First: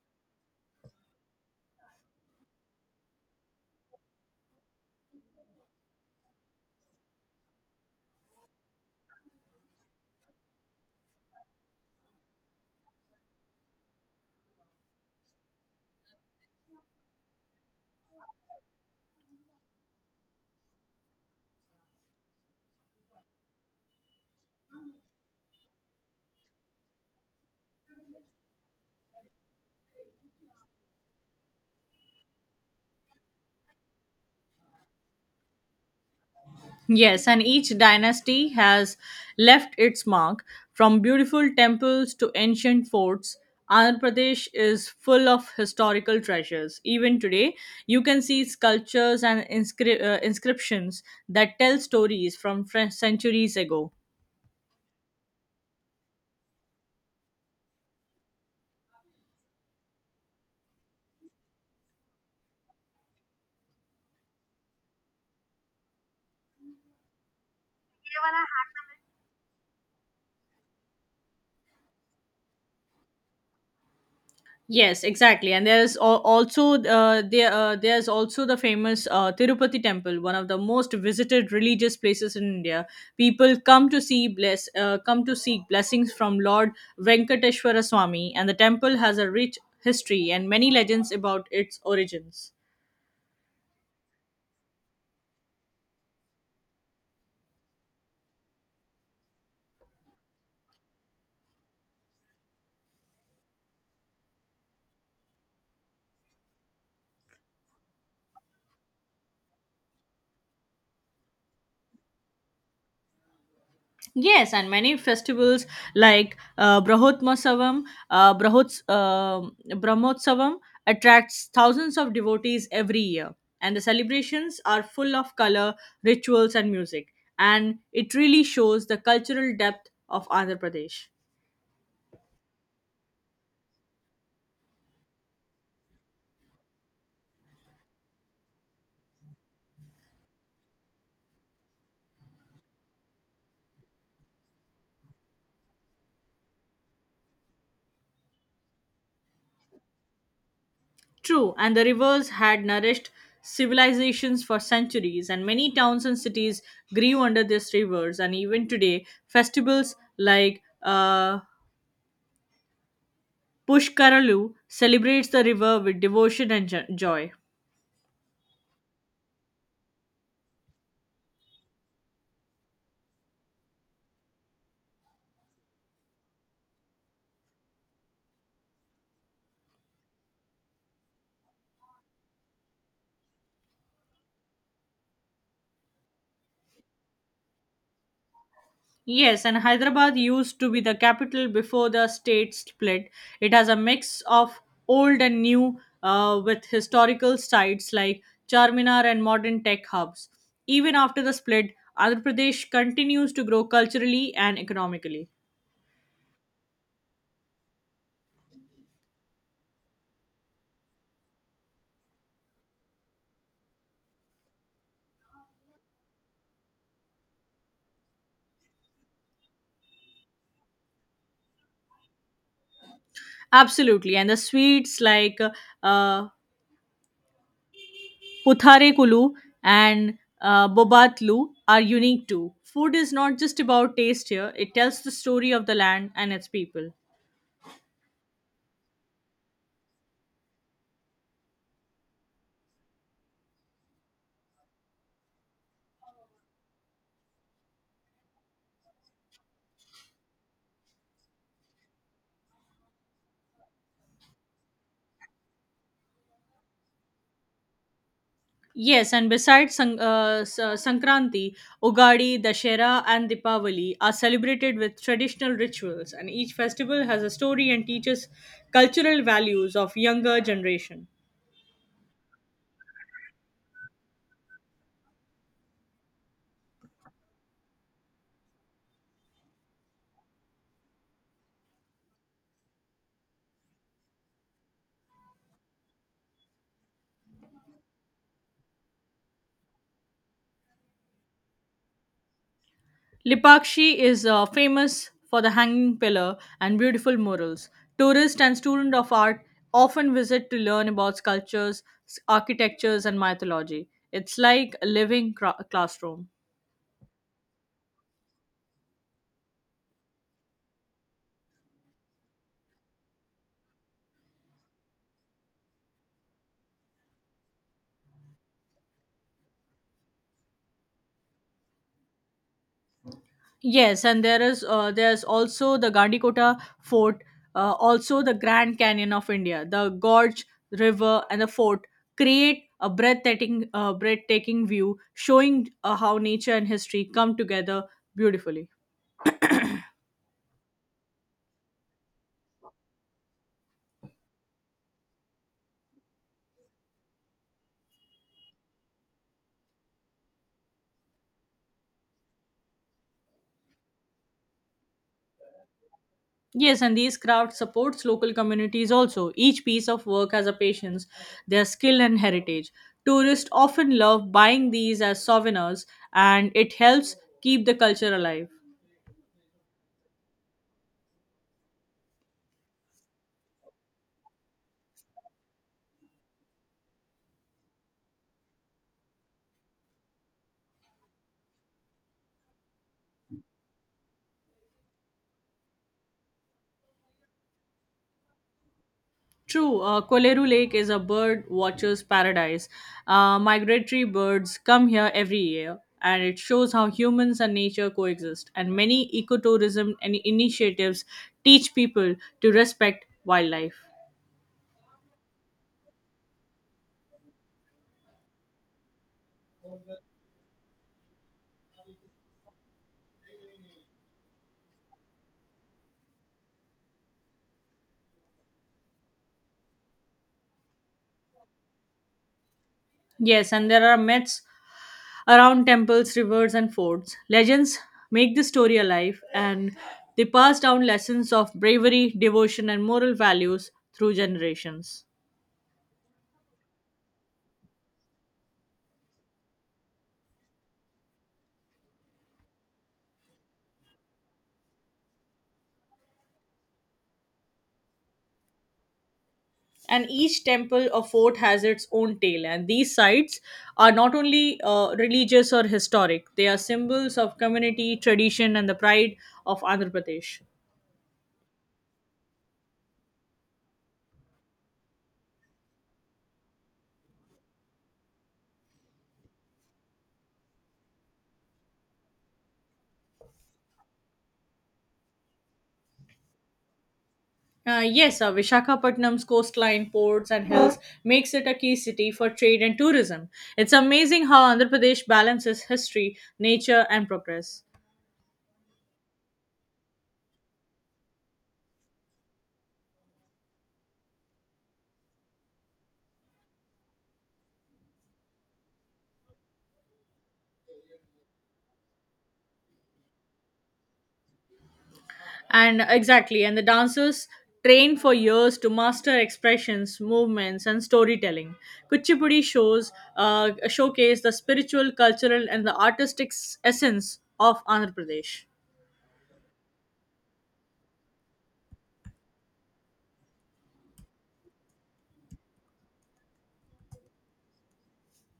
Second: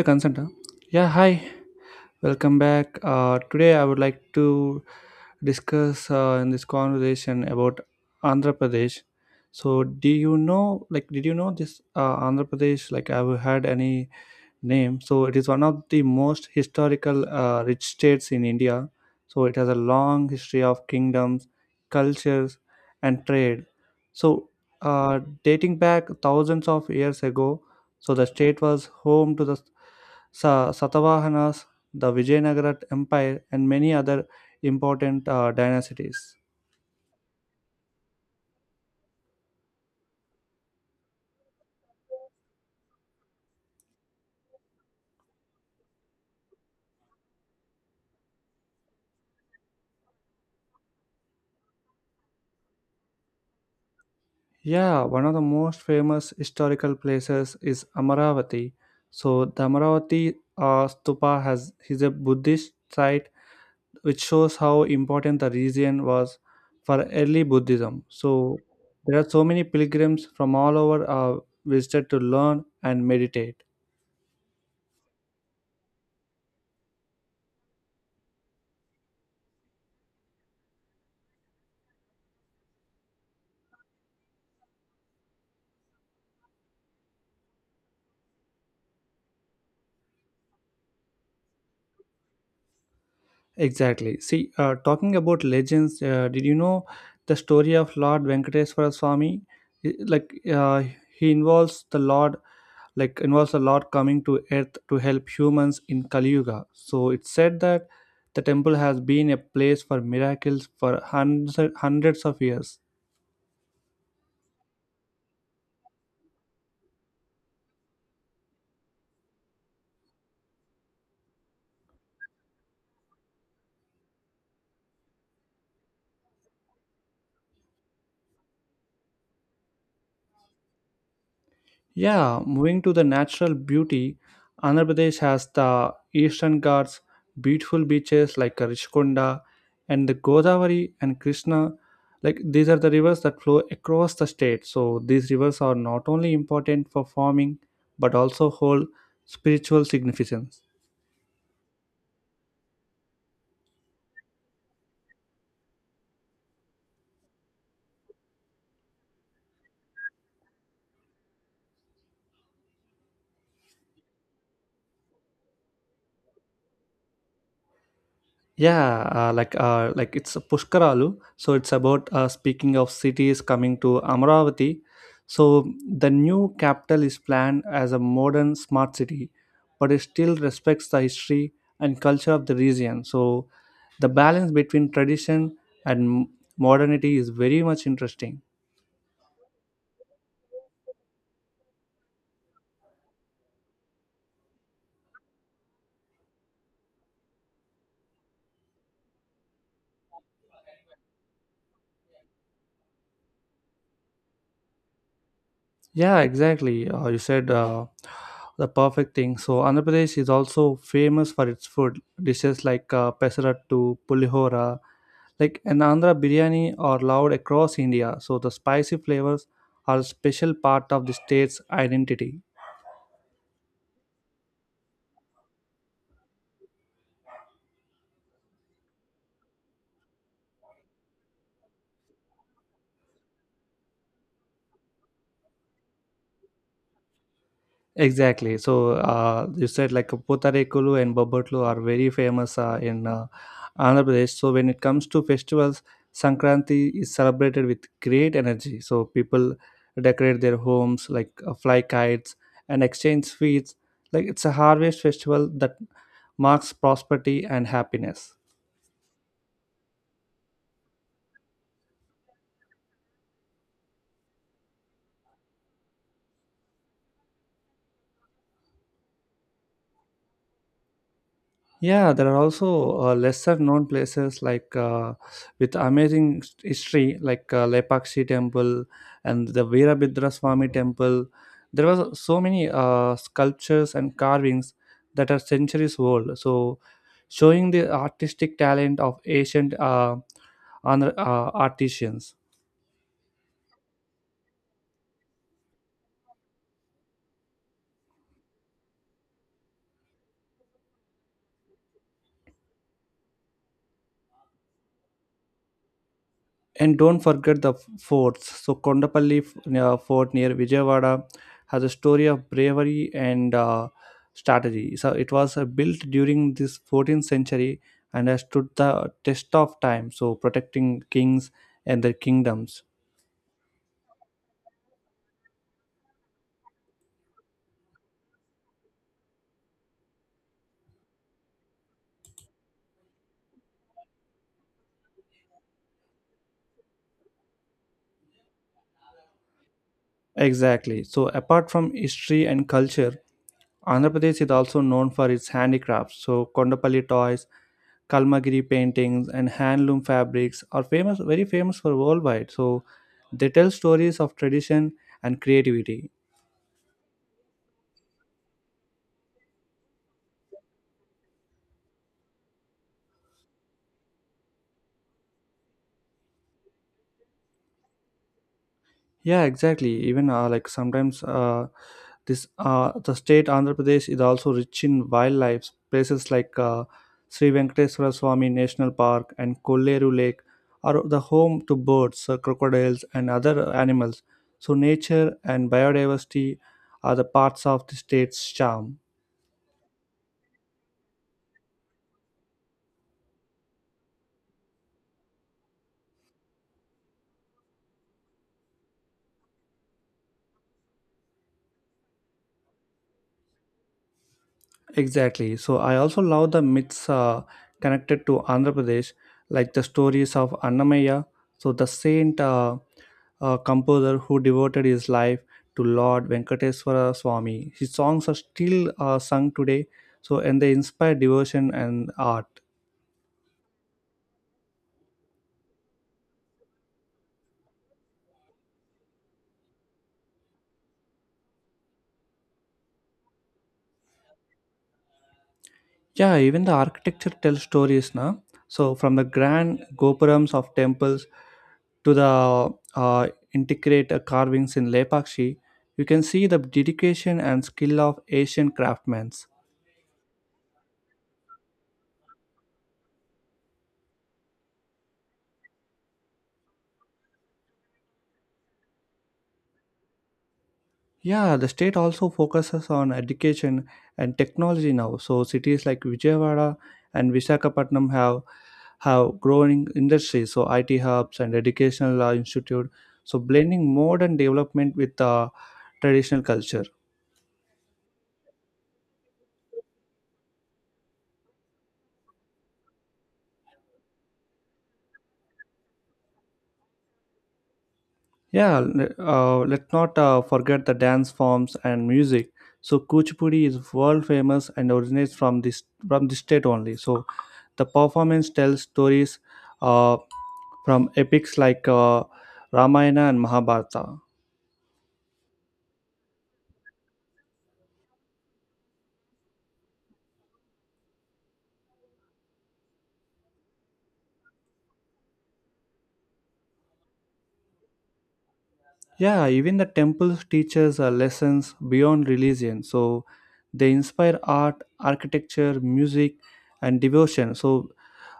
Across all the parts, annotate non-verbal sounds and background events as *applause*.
The consent. Huh? Yeah, hi. Welcome back. Today I would like to discuss in this conversation about Andhra Pradesh. So, do you know, like, did you know this Andhra Pradesh? Like, have you had any name. So it is one of the most historical rich states in India. So it has a long history of kingdoms, cultures, and trade. So dating back thousands of years ago, so the state was home to the Satavahanas, the Vijayanagara Empire, and many other important dynasties. Yes, and each dynasty has left its mark. From beautiful temples to ancient forts, Andhra Pradesh is full of historical treasures. Even today, you can see sculptures and inscriptions that tell stories from centuries ago. Yeah, one of the most famous historical places is Amaravati. So the Amaravati stupa has is a Buddhist site which shows how important the region was for early Buddhism. So there are so many pilgrims from all over visited to learn and meditate. Yes, exactly, and there's also the famous Tirupati temple, one of the most visited religious places in India. People come to seek blessings from Lord Venkateshwara Swami, and the temple has a rich history and many legends about its origins. Exactly. See, talking about legends, did you know the story of Lord Venkateswara Swami? Like, he involves the Lord like involves a lot coming to earth to help humans in Kali Yuga. So it's said that the temple has been a place for miracles for hundreds, hundreds of years. Yes, and many festivals like uh, Brahots, uh, Brahmotsavam attracts thousands of devotees every year, and the celebrations are full of color, rituals, and music. And it really shows the cultural depth of Andhra Pradesh. Yeah, moving to the natural beauty, Andhra Pradesh has the Eastern Ghats, beautiful beaches like Rishkonda and the Godavari and Krishna. Like these are the rivers that flow across the state. So these rivers are not only important for farming but also hold spiritual significance. True, and the rivers had nourished civilizations for centuries, and many towns and cities grew under these rivers. And even today, festivals like Pushkaralu celebrates the river with devotion and joy. Yeah, like it's Pushkaralu. So it's about speaking of cities coming to Amaravati. So the new capital is planned as a modern smart city, but it still respects the history and culture of the region. So the balance between tradition and modernity is very much interesting. Yes, and Hyderabad used to be the capital before the state split. It has a mix of old and new with historical sites like Charminar and modern tech hubs. Even after the split, Andhra Pradesh continues to grow culturally and economically. Yeah, exactly. You said the perfect thing. So Andhra Pradesh is also famous for its food dishes like pesarattu, pulihora, like an Andhra biryani are loved across India. So the spicy flavors are a special part of the state's identity. Absolutely, and the sweets like uh, Putharekulu and Bobatlu are unique too. Food is not just about taste here, it tells the story of the land and its people. Exactly. So you said like Potarekulu and Bobbotlu are very famous in Andhra Pradesh. So when it comes to festivals, Sankranti is celebrated with great energy. So people decorate their homes, fly kites and exchange sweets. Like it's a harvest festival that marks prosperity and happiness. Yes, and besides Sankranti, Ugadi, Dashera, and Dipavali are celebrated with traditional rituals, and each festival has a story and teaches cultural values of younger generation. Yeah, there are also lesser known places with amazing history, like Lepakshi Temple and the Veerabhadra Swami Temple. There was so many sculptures and carvings that are centuries old. So, showing the artistic talent of ancient artisans. Lipakshi is famous for the hanging pillar and beautiful murals. Tourists and students of art often visit to learn about sculptures, architectures, and mythology. It's like a living classroom. And don't forget the forts. So Kondapalli fort near Vijayawada has a story of bravery and strategy. So it was built during this 14th century and has stood the test of time. So protecting kings and their kingdoms. Yes, and there's also the Gandikota Fort, also the Grand Canyon of India. The gorge, river, and the fort create a breathtaking view, showing how nature and history come together beautifully. Exactly. So apart from history and culture, Andhra Pradesh is also known for its handicrafts, so Kondapalli toys, Kalmagiri paintings, and handloom fabrics are famous, very famous for worldwide. So they tell stories of tradition and creativity. Yes, and these crafts supports local communities also. Each piece of work has a patience, their skill and heritage. Tourists often love buying these as souvenirs and it helps keep the culture alive. Yeah, exactly. Even like sometimes this the state Andhra Pradesh is also rich in wildlife. Places like Sri Venkateswara Swami National Park and Kolleru Lake are the home to birds, crocodiles, and other animals. So nature and biodiversity are the parts of the state's charm. True, Koleru Lake is a bird watcher's paradise. Migratory birds come here every year and it shows how humans and nature coexist and many ecotourism and initiatives teach people to respect wildlife. Exactly. So I also love the myths connected to Andhra Pradesh, like the stories of Annamaya, so the saint composer who devoted his life to Lord Venkateswara Swami. His songs are still sung today, so and they inspire devotion and art. Yes, and there are myths around temples, rivers, and forts. Legends make the story alive and they pass down lessons of bravery, devotion, and moral values through generations. Yeah, even the architecture tells stories now. So from the grand gopurams of temples to the uh, intricate carvings in Lepakshi, you can see the dedication and skill of Asian craftsmen. And each temple or fort has its own tale, and these sites are not only religious or historic, they are symbols of community, tradition, and the pride of Andhra Pradesh. Yeah, the state also focuses on education and technology now. So cities like Vijayawada and Visakhapatnam have growing industries, so IT hubs and educational institute. So blending modern development with traditional culture. Yes, Vishakhapatnam's coastline, ports, and hills makes it a key city for trade and tourism. It's amazing how Andhra Pradesh balances history, nature, and progress. Yeah, let's not forget the dance forms and music. So Kuchipudi is world famous and originates from this from the state only. So the performance tells stories uh, from epics like Ramayana and Mahabharata. And exactly, and the dancers train for years to master expressions, movements, and storytelling. Kuchipudi shows showcase the spiritual, cultural, and the artistic essence of Andhra Pradesh. Yeah, even the temples teaches lessons beyond religion. So they inspire art, architecture, music, and devotion. So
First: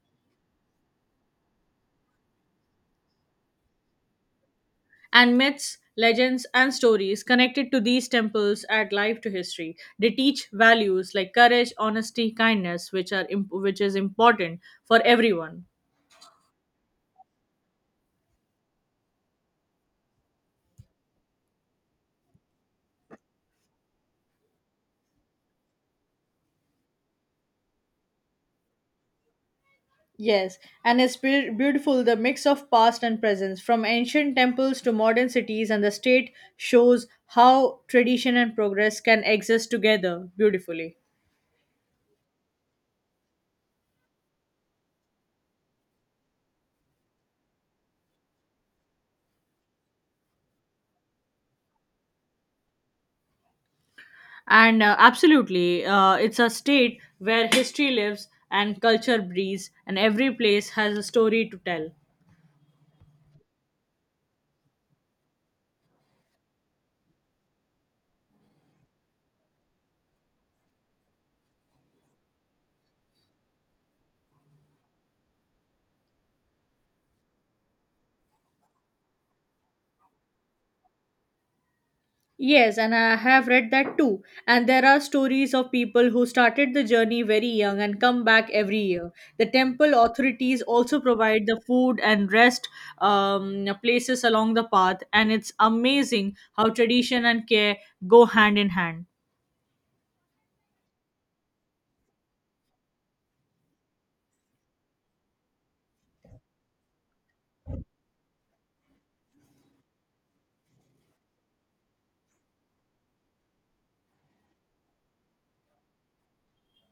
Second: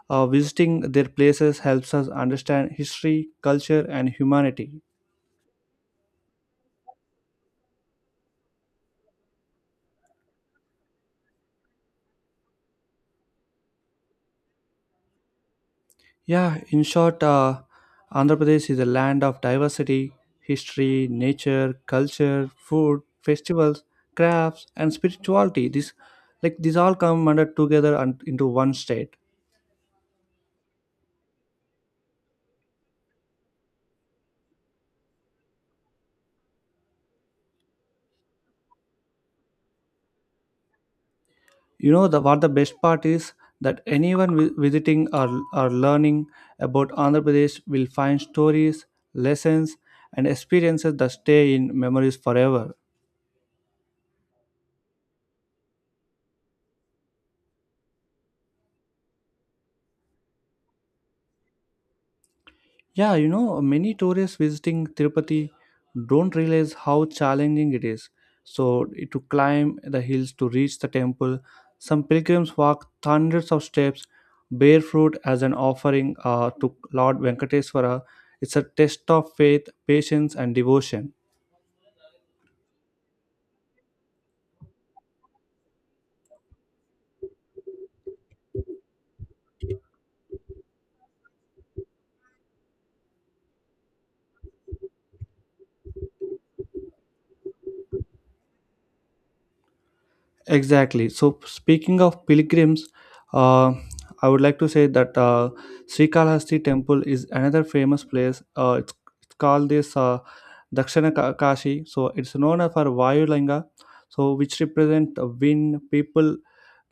visiting their places helps us understand history, culture, and humanity. And myths, legends, and stories connected to these temples add life to history. They teach values like courage, honesty, kindness, which which is important for everyone. Yeah, in short, Andhra Pradesh is a land of diversity, history, nature, culture, food, festivals, crafts, and spirituality. This, like these, all come under together and into one state. Yes, and it's beautiful the mix of past and present, from ancient temples to modern cities, and the state shows how tradition and progress can exist together beautifully. You know the what the best part is that anyone visiting or learning about Andhra Pradesh will find stories, lessons, and experiences that stay in memories forever. And absolutely, it's a state where history lives and culture breathes, and every place has a story to tell. Yeah, you know, many tourists visiting Tirupati don't realize how challenging it is. So, to climb the hills to reach the temple, some pilgrims walk hundreds of steps barefoot as an offering to Lord Venkateswara. It's a test of faith, patience, and devotion. Yes, and I have read that too. And there are stories of people who started the journey very young and come back every year. The temple authorities also provide the food and rest places along the path, and it's amazing how tradition and care go hand in hand. Exactly. So speaking of pilgrims, uh, I would like to say that Srikalahasti temple is another famous place. It's called this Dakshina Kashi. So it's known for Vayulinga, so which represent a wind. People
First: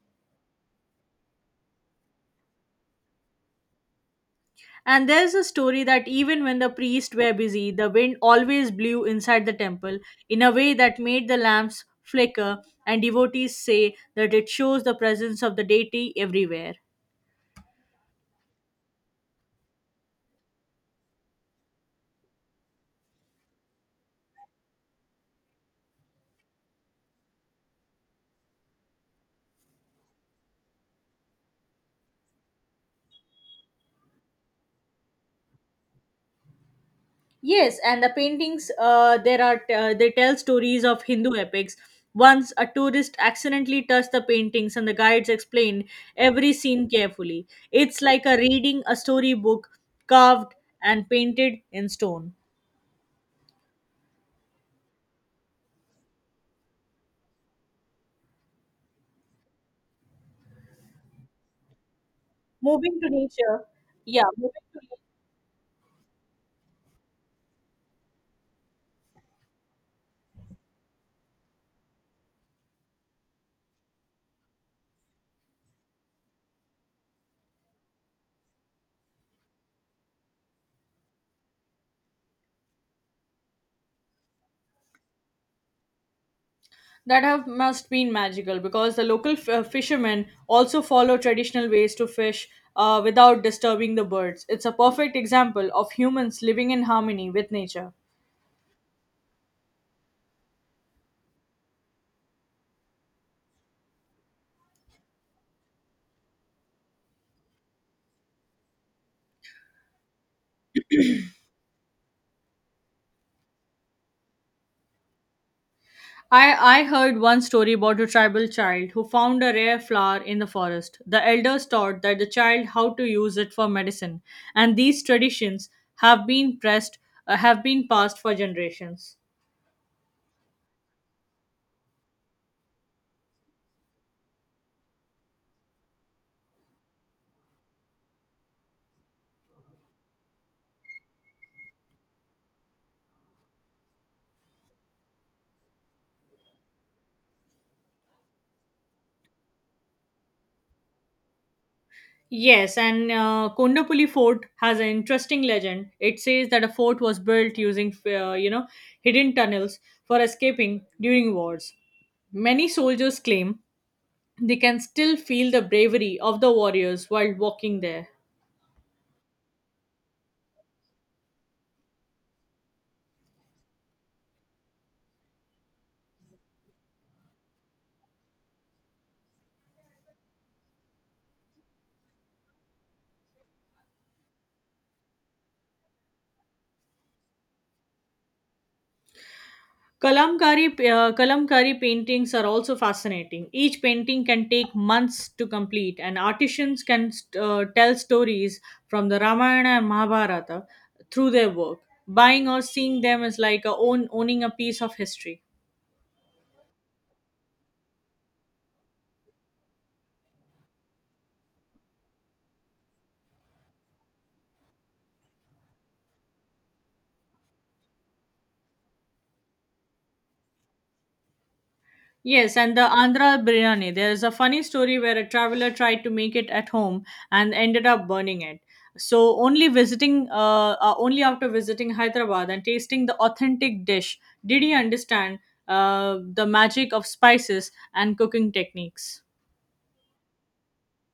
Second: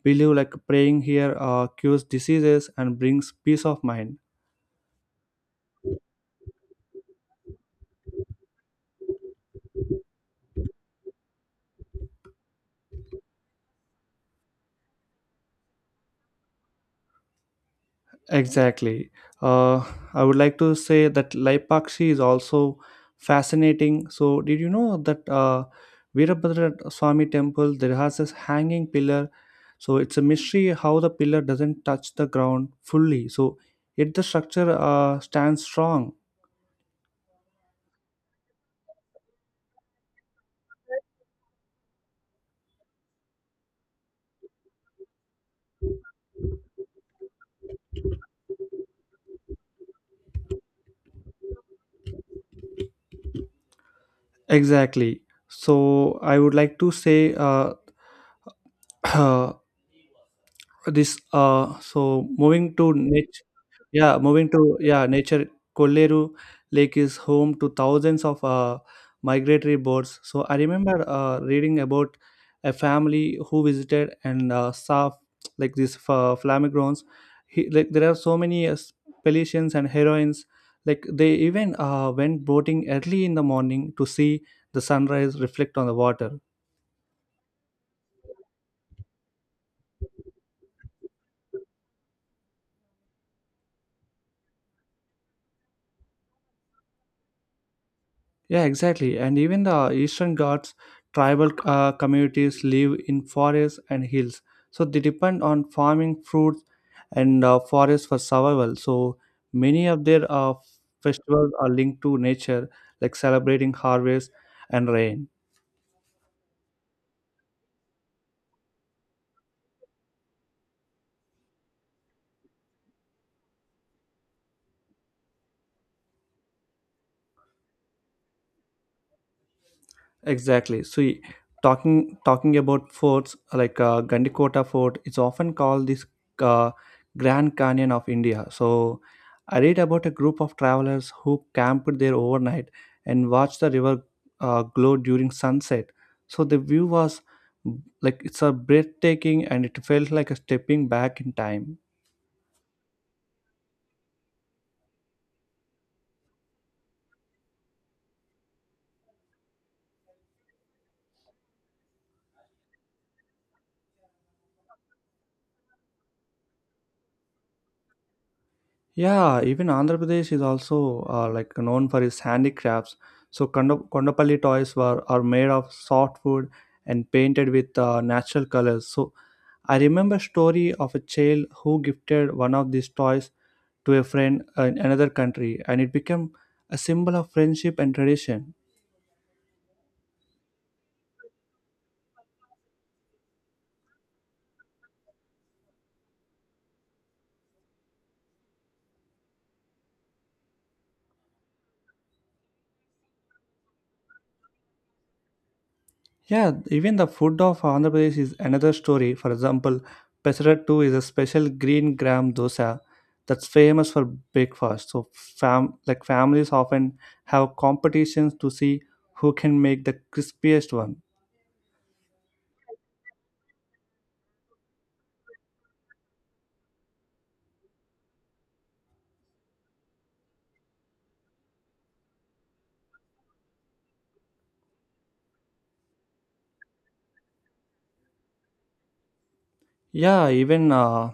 believe like praying here cures diseases and brings peace of mind. And there's a story that even when the priests were busy, the wind always blew inside the temple in a way that made the lamps flicker, and devotees say that it shows the presence of the deity everywhere. Exactly. Uh, I would like to say that Laipakshi is also fascinating. So, did you know that Virabhadra Swami temple there has this hanging pillar? So it's a mystery how the pillar doesn't touch the ground fully. So yet the structure stands strong. Yes, and the paintings there are they tell stories of Hindu epics. Once a tourist accidentally touched the paintings, and the guides explained every scene carefully. It's like a reading a storybook carved and painted in stone. Exactly. So I would like to say *coughs* *clears throat* this. So moving to Moving to niche. nature, Yeah, yeah, moving to moving to yeah, nature Kolleru Lake is home to thousands of migratory birds. So I remember reading about a family who visited and saw like these flamingos. He, like there are so many pelicans and heroines. Like they even went boating early in the morning to see the sunrise reflect on the water. that have must been magical because the local fishermen also follow traditional ways to fish without disturbing the birds. It's a perfect example of humans living in harmony with nature. Yeah, exactly. And even the Eastern Ghats tribal communities live in forests and hills. So they depend on farming fruits and forests for survival. So many of their festivals are linked to nature, like celebrating harvest and rain. I heard one story about a tribal child who found a rare flower in the forest. The elders taught that the child how to use it for medicine, and these traditions have been pressed have been passed for generations. Exactly. See, talking about forts like Gandikota Fort, it's often called this uh, Grand Canyon of India. So, I read about a group of travelers who camped there overnight and watched the river glow during sunset. So the view was like it's a breathtaking, and it felt like a stepping back in time. Yes, and Kondapuli Fort has an interesting legend. It says that a fort was built using you know hidden tunnels for escaping during wars. Many soldiers claim they can still feel the bravery of the warriors while walking there. Yeah, even Andhra Pradesh is also like known for its handicrafts. So Kondapalli toys were are made of soft wood and painted with natural colors. So I remember story of a child who gifted one of these toys to a friend in another country, and it became a symbol of friendship and tradition. Kalamkari, Kalamkari paintings are also fascinating. Each painting can take months to complete, and artisans can tell stories from the Ramayana and Mahabharata through their work. Buying or seeing them is like owning a piece of history. Yeah, even the food of Andhra Pradesh is another story. For example, Pesarattu is a special green gram dosa that's famous for breakfast. So, like families often have competitions to see who can make the crispiest one. Yes, and the Andhra biryani. There is a funny story where a traveler tried to make it at home and ended up burning it. Only after visiting Hyderabad and tasting the authentic dish, did he understand the magic of spices and cooking techniques. Yeah, even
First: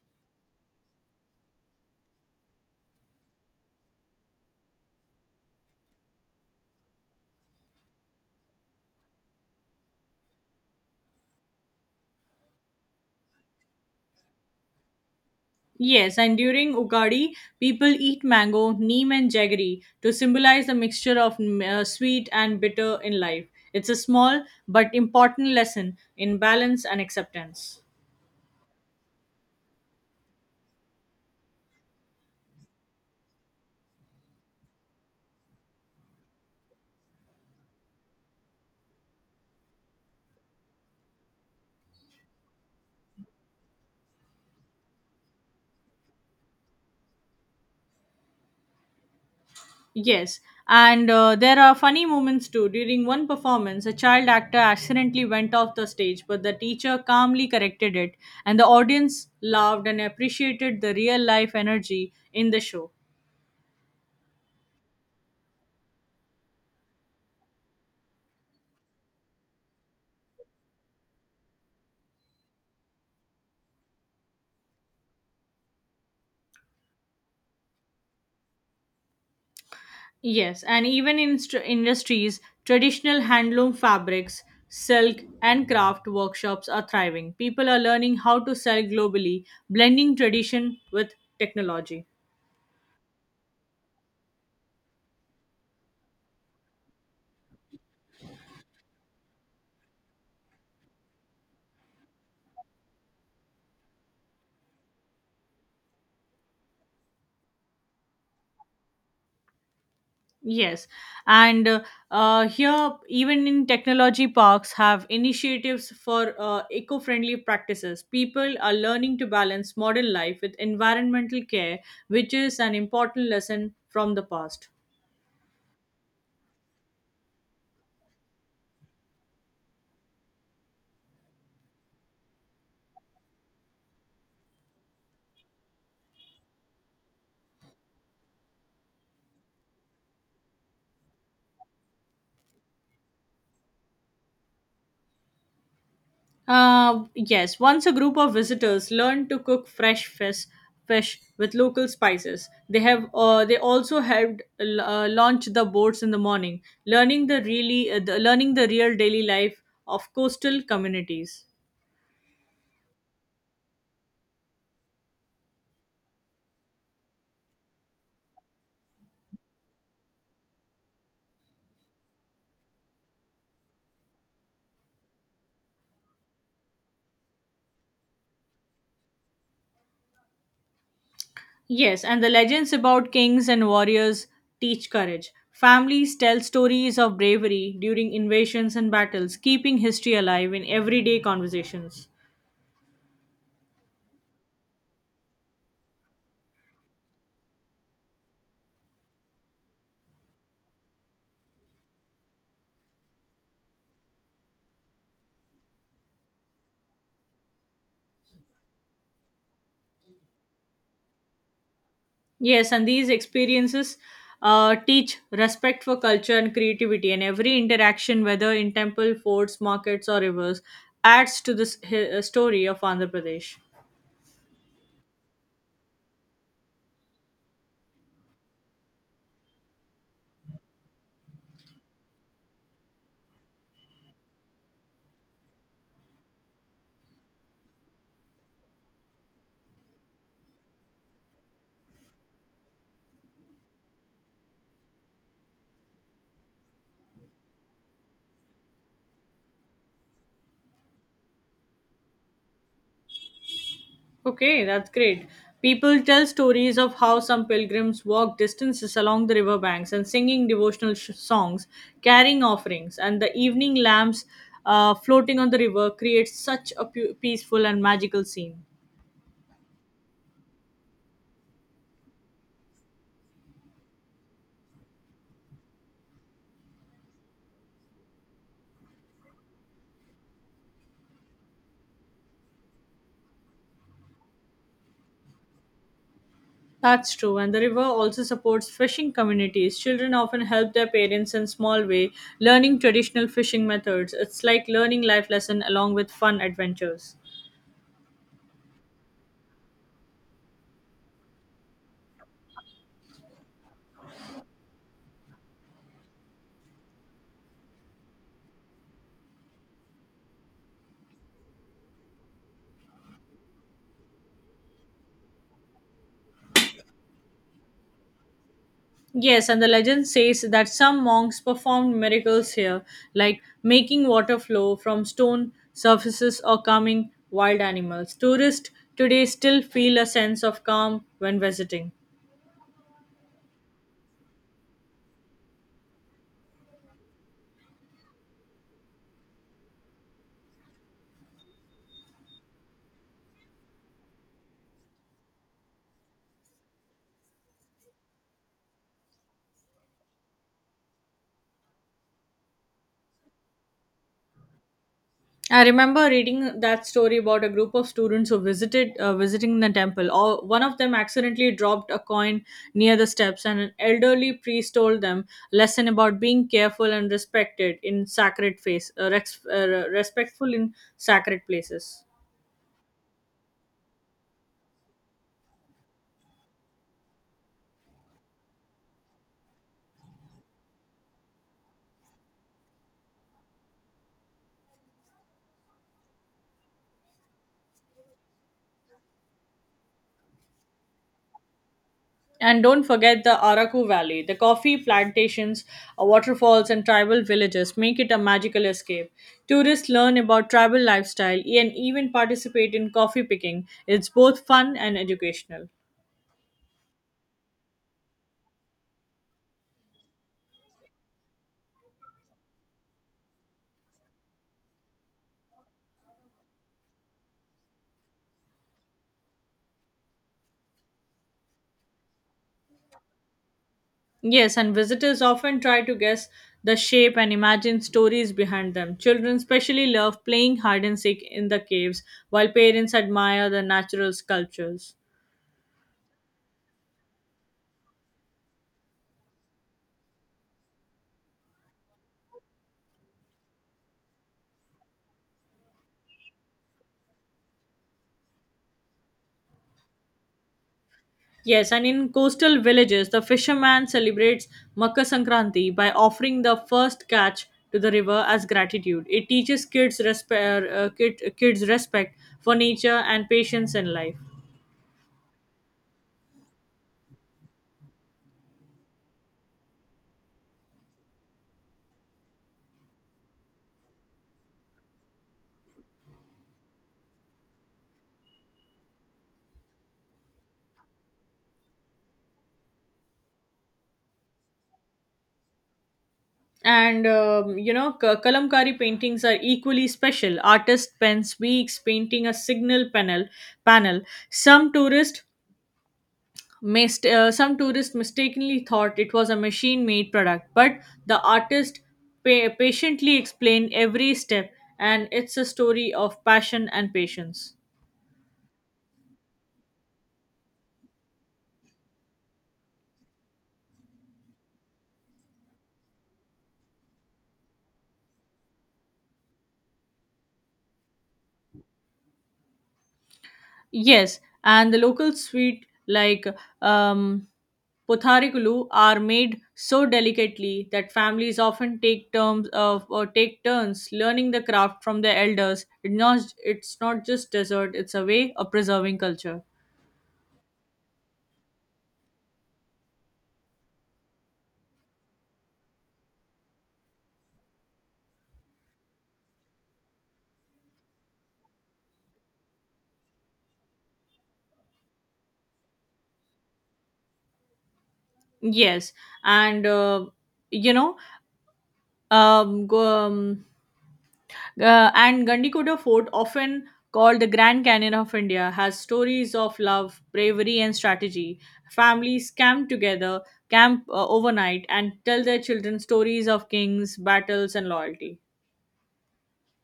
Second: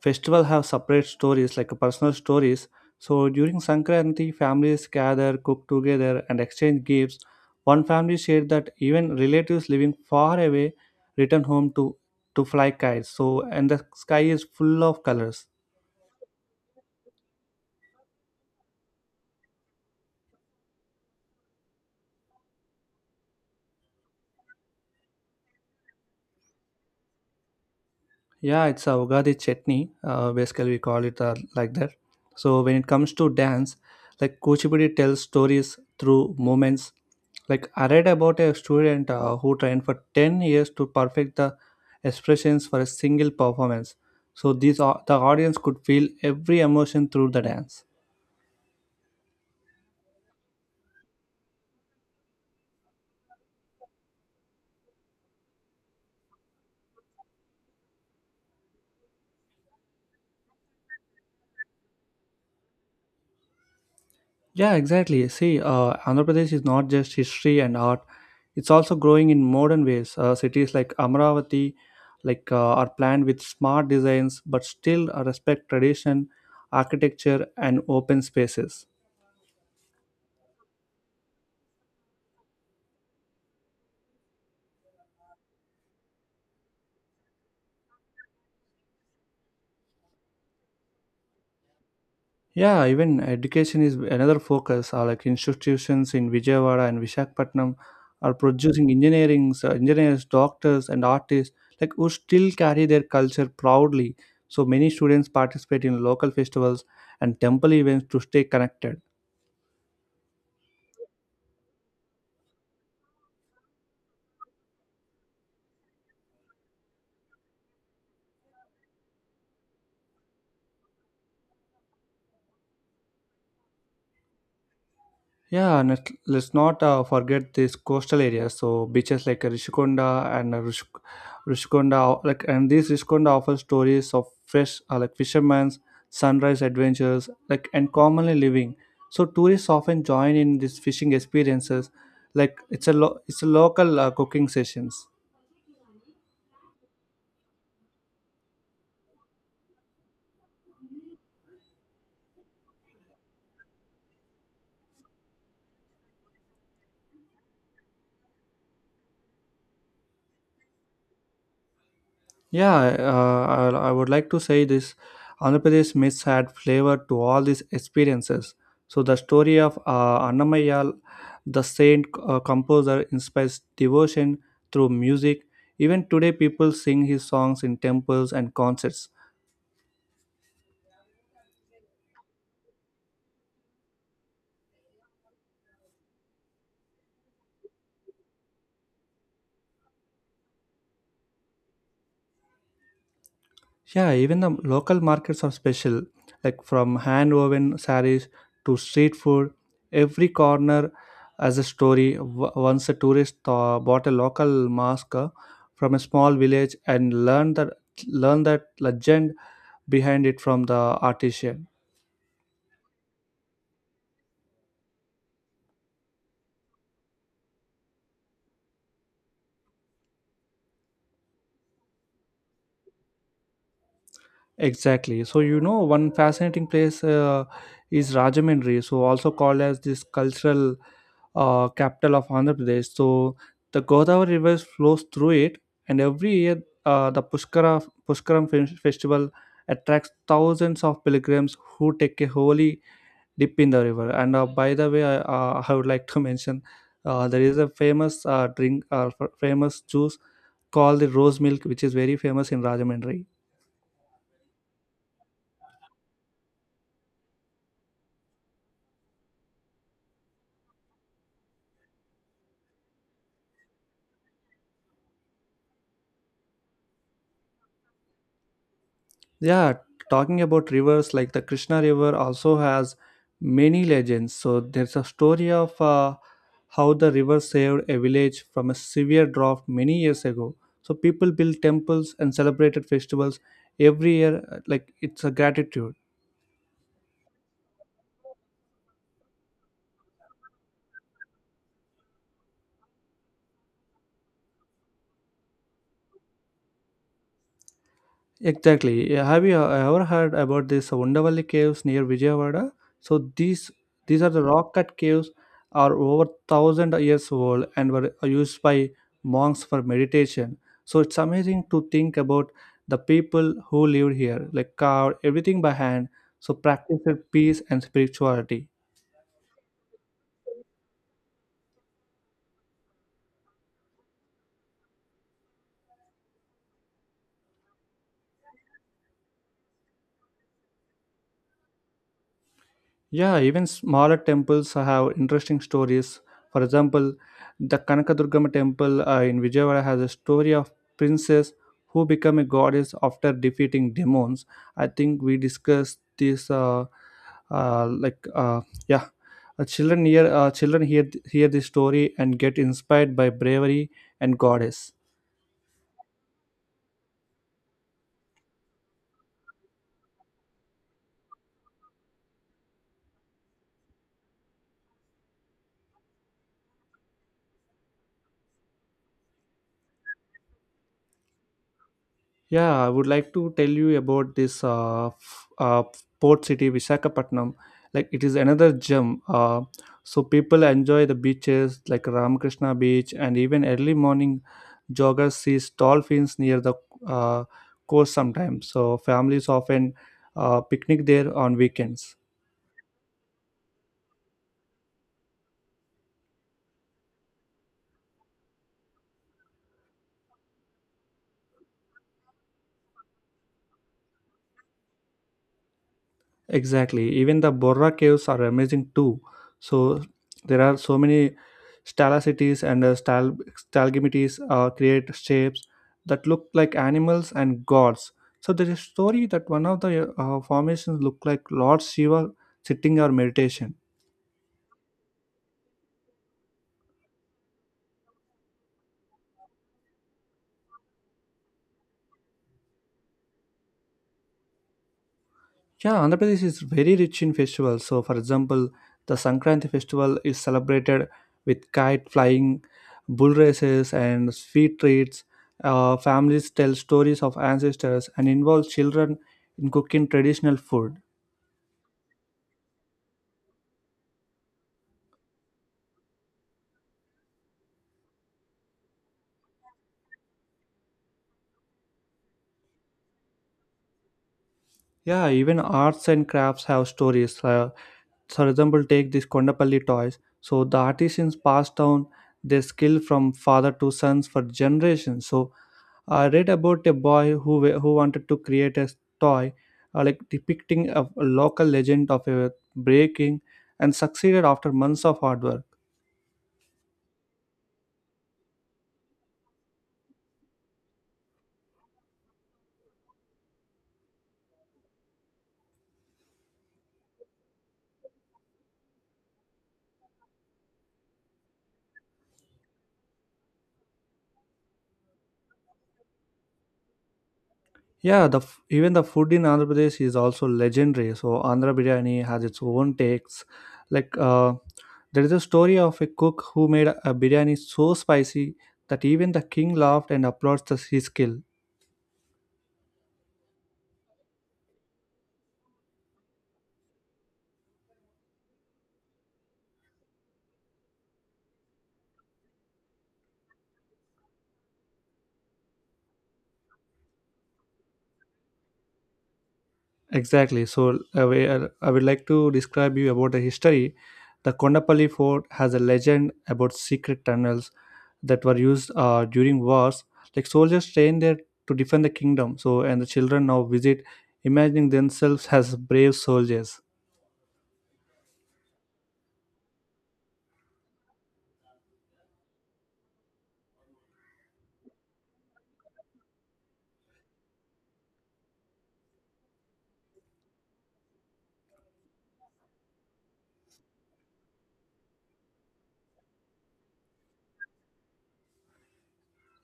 festival have separate stories like personal stories. So during Sankranti, families gather, cook together, and exchange gifts. One family shared that even relatives living far away return home to fly kites. So and the sky is full of colors. Yes, and during Ugadi, people eat mango, neem, and jaggery to symbolize the mixture of sweet and bitter in life. It's a small but important lesson in balance and acceptance. Yeah, it's a Ugadi chutney. Basically, we call it like that. So when it comes to dance, like Kuchipudi tells stories through movements. Like I read about a student who trained for 10 years to perfect the expressions for a single performance. So these the audience could feel every emotion through the dance. Yes, and there are funny moments too. During one performance, a child actor accidentally went off the stage, but the teacher calmly corrected it, and the audience laughed and appreciated the real life energy in the show. Yeah, exactly. See, Andhra Pradesh is not just history and art; it's also growing in modern ways. Cities like Amravati, are planned with smart designs, but still respect tradition, architecture, and open spaces. Yes, and even in industries, traditional handloom fabrics, silk, and craft workshops are thriving. People are learning how to sell globally, blending tradition with technology. Yeah, even education is another focus. Like institutions in Vijayawada and Visakhapatnam are producing engineers, engineers, doctors, and artists like who still carry their culture proudly. So many students participate in local festivals and temple events to stay connected. Yes, and here even in technology parks have initiatives for eco-friendly practices. People are learning to balance modern life with environmental care, which is an important lesson from the past. Yeah, and let's not forget these coastal areas. So beaches like Rishikonda and Rishikonda, like and these Rishikonda offer stories of fresh, like fishermen's sunrise adventures, like and commonly living. So tourists often join in these fishing experiences, it's a local cooking sessions. Yes, once a group of visitors learned to cook fresh fish with local spices. They have they also helped launch the boats in the morning, learning the learning the real daily life of coastal communities. Yeah, I would like to say this Andhra Pradesh myths had flavor to all these experiences. So the story of Annamayal, the saint composer, inspires devotion through music. Even today, people sing his songs in temples and concerts. Yes, and the legends about kings and warriors teach courage. Families tell stories of bravery during invasions and battles, keeping history alive in everyday conversations. Yeah, even the local markets are special, like from hand woven saris to street food. Every corner has a story. Once a tourist bought a local mask from a small village and learned that legend behind it from the artisan. Yes, and these experiences teach respect for culture and creativity, and every interaction, whether in temple, forts, markets, or rivers, adds to this story of Andhra Pradesh. Exactly. So you know, one fascinating place is Rajahmundry, so also called as this cultural capital of Andhra Pradesh. So the Godavari River flows through it, and every year the Festival attracts thousands of pilgrims who take a holy dip in the river. And by the way, I would like to mention there is a famous drink, famous juice called the rose milk, which is very famous in Rajahmundry. Okay, that's great. People tell stories of how some pilgrims walked distances along the riverbanks and singing devotional songs, carrying offerings, and the evening lamps floating on the river creates such a peaceful and magical scene. Yeah, talking about rivers, like the Krishna River also has many legends. So there's a story of how the river saved a village from a severe drought many years ago. So people built temples and celebrated festivals every year, like it's a gratitude. That's true, and the river also supports fishing communities. Children often help their parents in small way, learning traditional fishing methods. It's like learning life lesson along with fun adventures. Exactly. Yeah, have you ever heard about this Wondervalli caves near Vijayawada? So these are the rock cut caves are over thousand years old and were used by monks for meditation. So it's amazing to think about the people who lived here, like carved everything by hand, so practiced peace and spirituality. Yes, and the legend says that some monks performed miracles here, like making water flow from stone surfaces or calming wild animals. Tourists today still feel a sense of calm when visiting. Yeah, even smaller temples have interesting stories. For example, the Kanakadurgama temple in Vijayawada has a story of princess who became a goddess after defeating demons. I think we discussed this uh, like uh, yeah, children hear hear this story and get inspired by bravery and goddess. I remember reading that story about a group of students who visited visiting the temple. Or one of them accidentally dropped a coin near the steps, and an elderly priest told them a lesson about being careful and respected in sacred respectful in sacred places. Yeah, I would like to tell you about this port city Visakhapatnam. Like it is another gem. So people enjoy the beaches like Ramakrishna Beach, and even early morning joggers sees dolphins near the uh, coast sometimes. So families often picnic there on weekends. And don't forget the Araku Valley. The coffee plantations, waterfalls, and tribal villages make it a magical escape. Tourists learn about tribal lifestyle and even participate in coffee picking. It's both fun and educational. Exactly. Even the Borra caves are amazing too. So there are so many stalactites and stalagmites create shapes that look like animals and gods. So there is a story that one of the formations look like Lord Shiva sitting or meditation. Yes, and visitors often try to guess the shape and imagine stories behind them. Children especially love playing hide and seek in the caves, while parents admire the natural sculptures. Yeah, Andhra Pradesh is very rich in festivals. So, for example, the Sankranti festival is celebrated with kite flying, bull races, and sweet treats. Families tell stories of ancestors and involve children in cooking traditional food. Yes, and in coastal villages, the fisherman celebrates Makar Sankranti by offering the first catch to the river as gratitude. It teaches kids respect for nature and patience in life. Yeah, even arts and crafts have stories. For example, take these Kondapalli toys. So, the artisans pass down their skill from father to sons for generations. So, I read about a boy who who wanted to create a toy like depicting a local legend of a breaking and succeeded after months of hard work. And you know, kalamkari paintings are equally special. Artist pens weeks painting a signal panel. Panel. Some tourists some tourists mistakenly thought it was a machine made product, but the artist patiently explained every step, and it's a story of passion and patience. Yeah, the even the food in Andhra Pradesh is also legendary. So Andhra biryani has its own takes. Like uh, there is a story of a cook who made a biryani so spicy that even the king laughed and applauds his skill. Yes, and the local sweet like um, potharikulu are made so delicately that families often take terms of or take turns learning the craft from their elders. It's not just dessert; it's a way of preserving culture. Exactly. So I would like to describe you about the history. The Kondapalli Fort has a legend about secret tunnels that were used during wars. Like soldiers trained there to defend the kingdom. So and the children now visit, imagining themselves as brave soldiers. Yes, and you know Um, go- um, Gandikoda Fort, often called the Grand Canyon of India, has stories of love, bravery, and strategy. Families camp overnight, and tell their children stories of kings, battles, and loyalty.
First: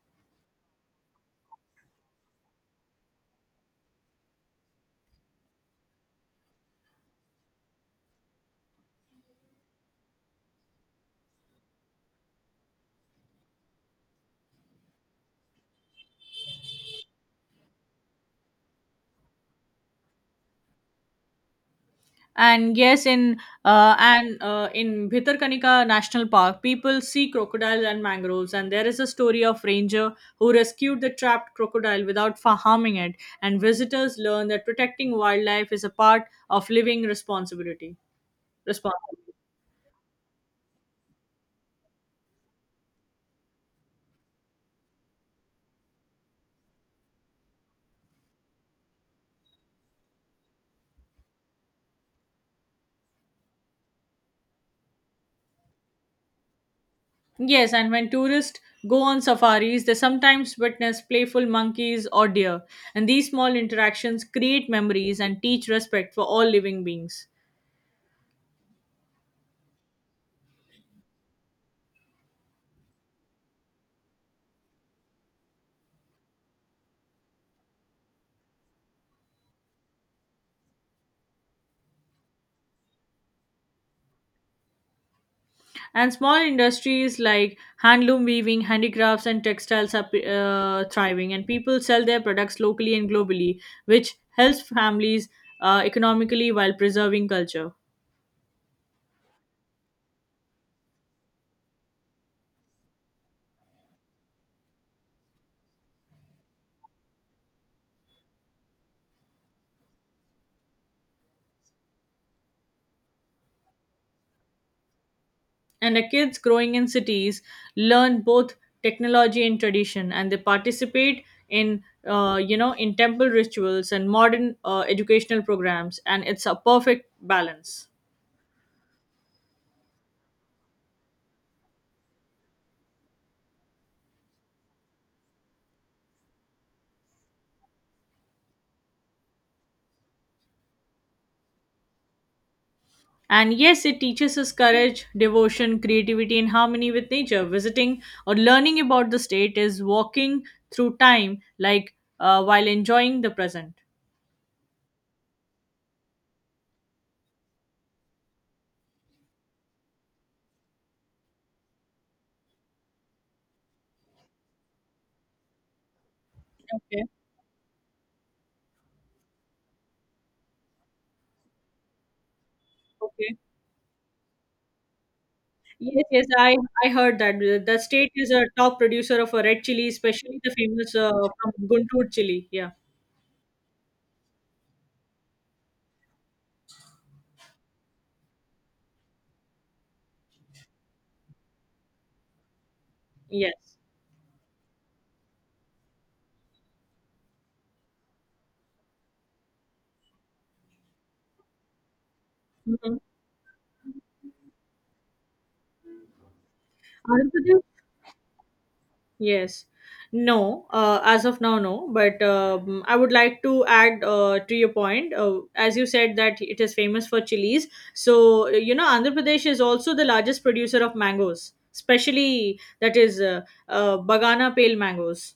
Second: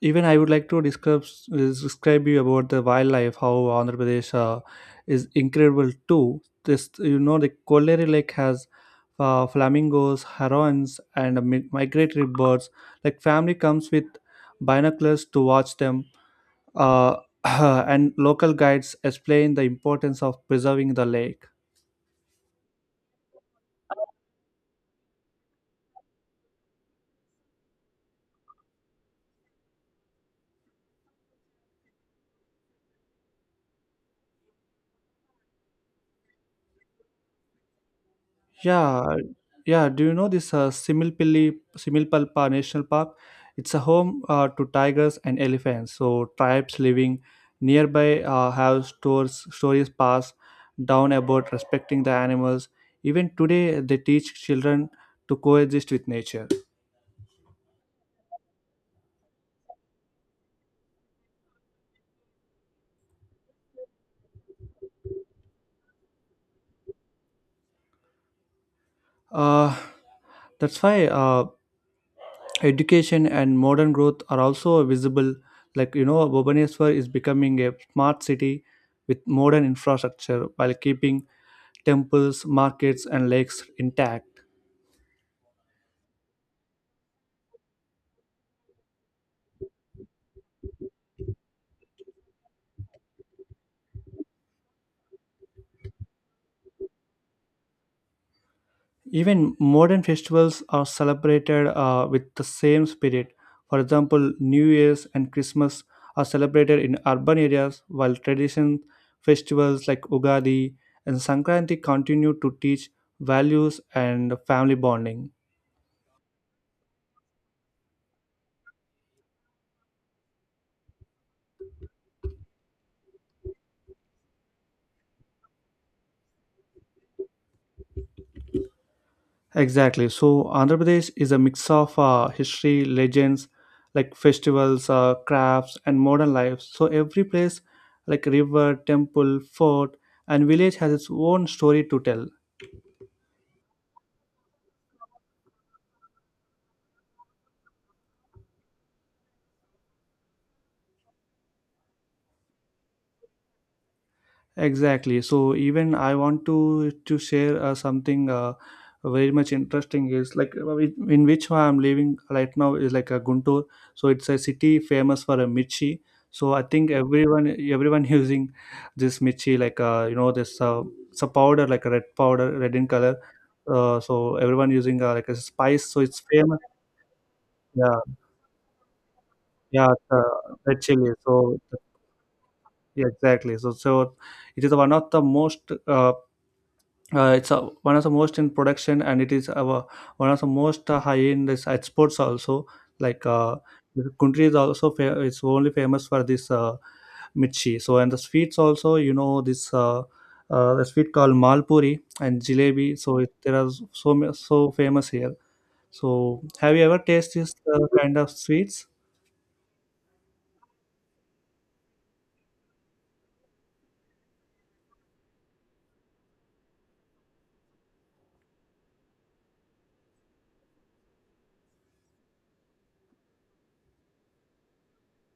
Even I would like to describe you about the wildlife, how Andhra Pradesh is incredible too. This you know the Kolleri Lake has flamingos, herons, and migratory birds. Like family comes with binoculars to watch them, uh, *clears throat* and local guides explain the importance of preserving the lake. And yes, in Bhitarkanika National Park, people see crocodiles and mangroves, and there is a story of ranger who rescued the trapped crocodile without harming it. And visitors learn that protecting wildlife is a part of living responsibility. Yeah, Responsibility. yeah. Do you know this Similpalpa National Park? It's a home to tigers and elephants. So tribes living nearby stories passed down about respecting the animals. Even today, they teach children to coexist with nature. Yes, and when tourists go on safaris, they sometimes witness playful monkeys or deer, and these small interactions create memories and teach respect for all living beings. Uh, that's why education and modern growth are also visible, like you know Bhubaneswar is becoming a smart city with modern infrastructure while keeping temples, markets, and lakes intact. And small industries like handloom weaving, handicrafts, and textiles are thriving, and people sell their products locally and globally, which helps families economically while preserving culture. Even modern festivals are celebrated with the same spirit. For example, New Year's and Christmas are celebrated in urban areas while tradition festivals like Ugadi and Sankranti continue to teach values and family bonding. And the kids growing in cities learn both technology and tradition, and they participate in you know in temple rituals and modern educational programs, and it's a perfect balance. Exactly. So Andhra Pradesh is a mix of history, legends, like festivals, crafts, and modern life. So every place, like river, temple, fort, and village, has its own story to tell. And yes, it teaches us courage, devotion, creativity, and harmony with nature. Visiting or learning about the state is walking through time, like while enjoying the present. Exactly. So even I want to share something very much interesting is like in which I'm living right now is like a Guntur. So it's a city famous for a mirchi. So I think Okay. everyone *laughs* using this mirchi like you know this it's a powder like a red powder red in color. Okay. So everyone using like a spice. So Yes, it's yes, famous. I heard that. The Yeah, state is a top producer of a red yeah, chili, especially the red famous chili. So from Guntur chili. Yeah. yeah, exactly. So it is one of the most it's one of the most in production, and it is our one of the most high end. This exports also like uh, Yes. the country is also it's only famous for this mirchi. So and the sweets also, you know this the sweet called malpuri and jalebi. Mm-hmm. So it, there are so famous here. So have you ever tasted this kind of sweets? Yes. No, as of now, no. But I would like to add to your point, as you said that it is famous for chilies. So, you know, Andhra Pradesh is also the largest producer of mangoes, especially that is Bagana pale mangoes.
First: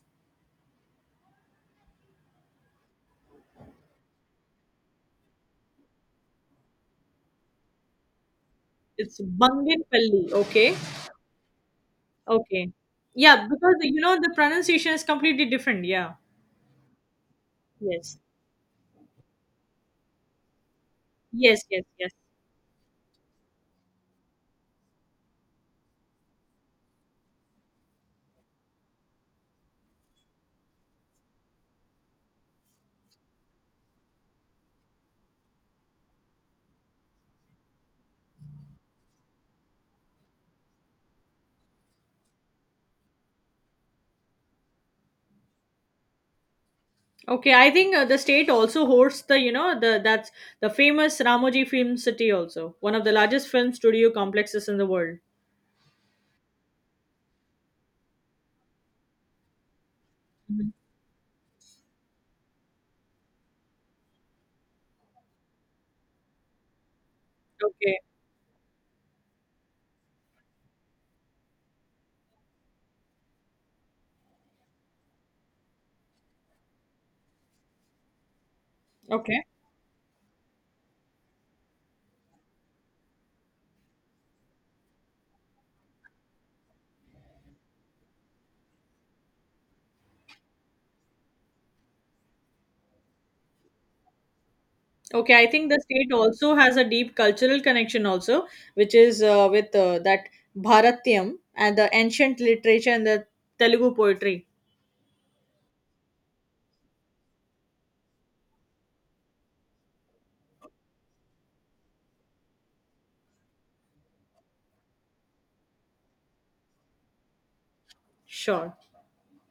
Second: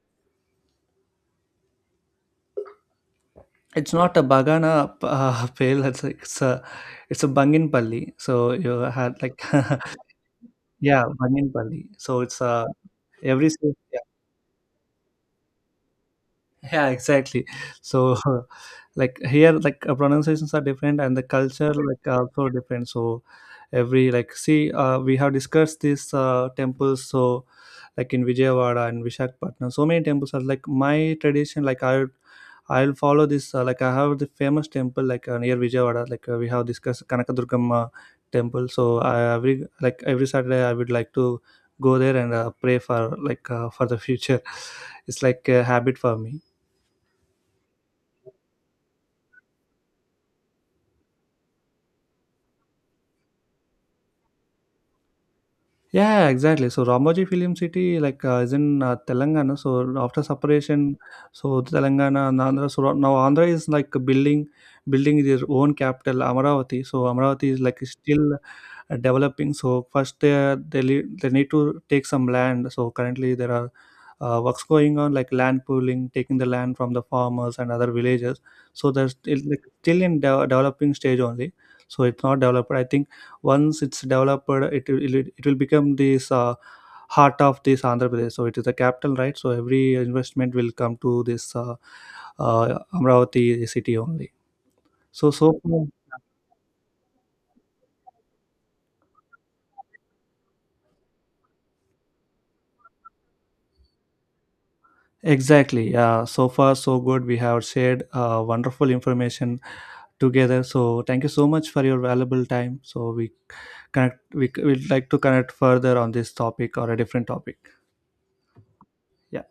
It's not a bagana *laughs* pale, it's a bangin palli. So you It's had like Banginpalli. *laughs* Okay. yeah, bangin palli. So it's a Okay. Yeah, because you yeah, know the pronunciation is completely different. Yeah. yeah, exactly. So Yes. *laughs* like here, like pronunciations are different and the Yes. culture Yes. like Yes. are also different. So every, like, see, we have discussed this temples, so like in Vijayawada and Vishakhapatnam. So many temples are like my tradition. Like I'll follow this. Like I have the famous temple like near Vijayawada. Like we have this Kanakadurgamma temple. So I, every like every Saturday, I would like to go there and pray for like for the future. *laughs* It's like a habit for me. Okay, I think the state also hosts the you know the that's the famous Ramoji Film City also one of the largest film studio complexes in the world. Yeah, exactly. So Ramoji Film City like is in Telangana. So after Mhm. separation, so Telangana and Andhra. So now Andhra is like building their own capital Amaravati. So Amaravati is like Okay, still developing. So first they need to take some land. So currently there are works going on, like land pooling, taking the land from the farmers and other villages. So there's still, okay, like, still in developing stage only. So it's not developed, I think. Once it's developed, it will become this heart of this Andhra Pradesh. So it is the capital, right? So every investment will come to this uh, Amravati city only. So okay. so I think the far, state also has a deep cultural connection also, which is with that Bharatiam and the ancient literature and the Telugu poetry. exactly. So far, so good. We have shared wonderful information together. So thank you so much for your valuable time. So we connect. We will like to connect further on this topic or a different topic. Sure. Yeah.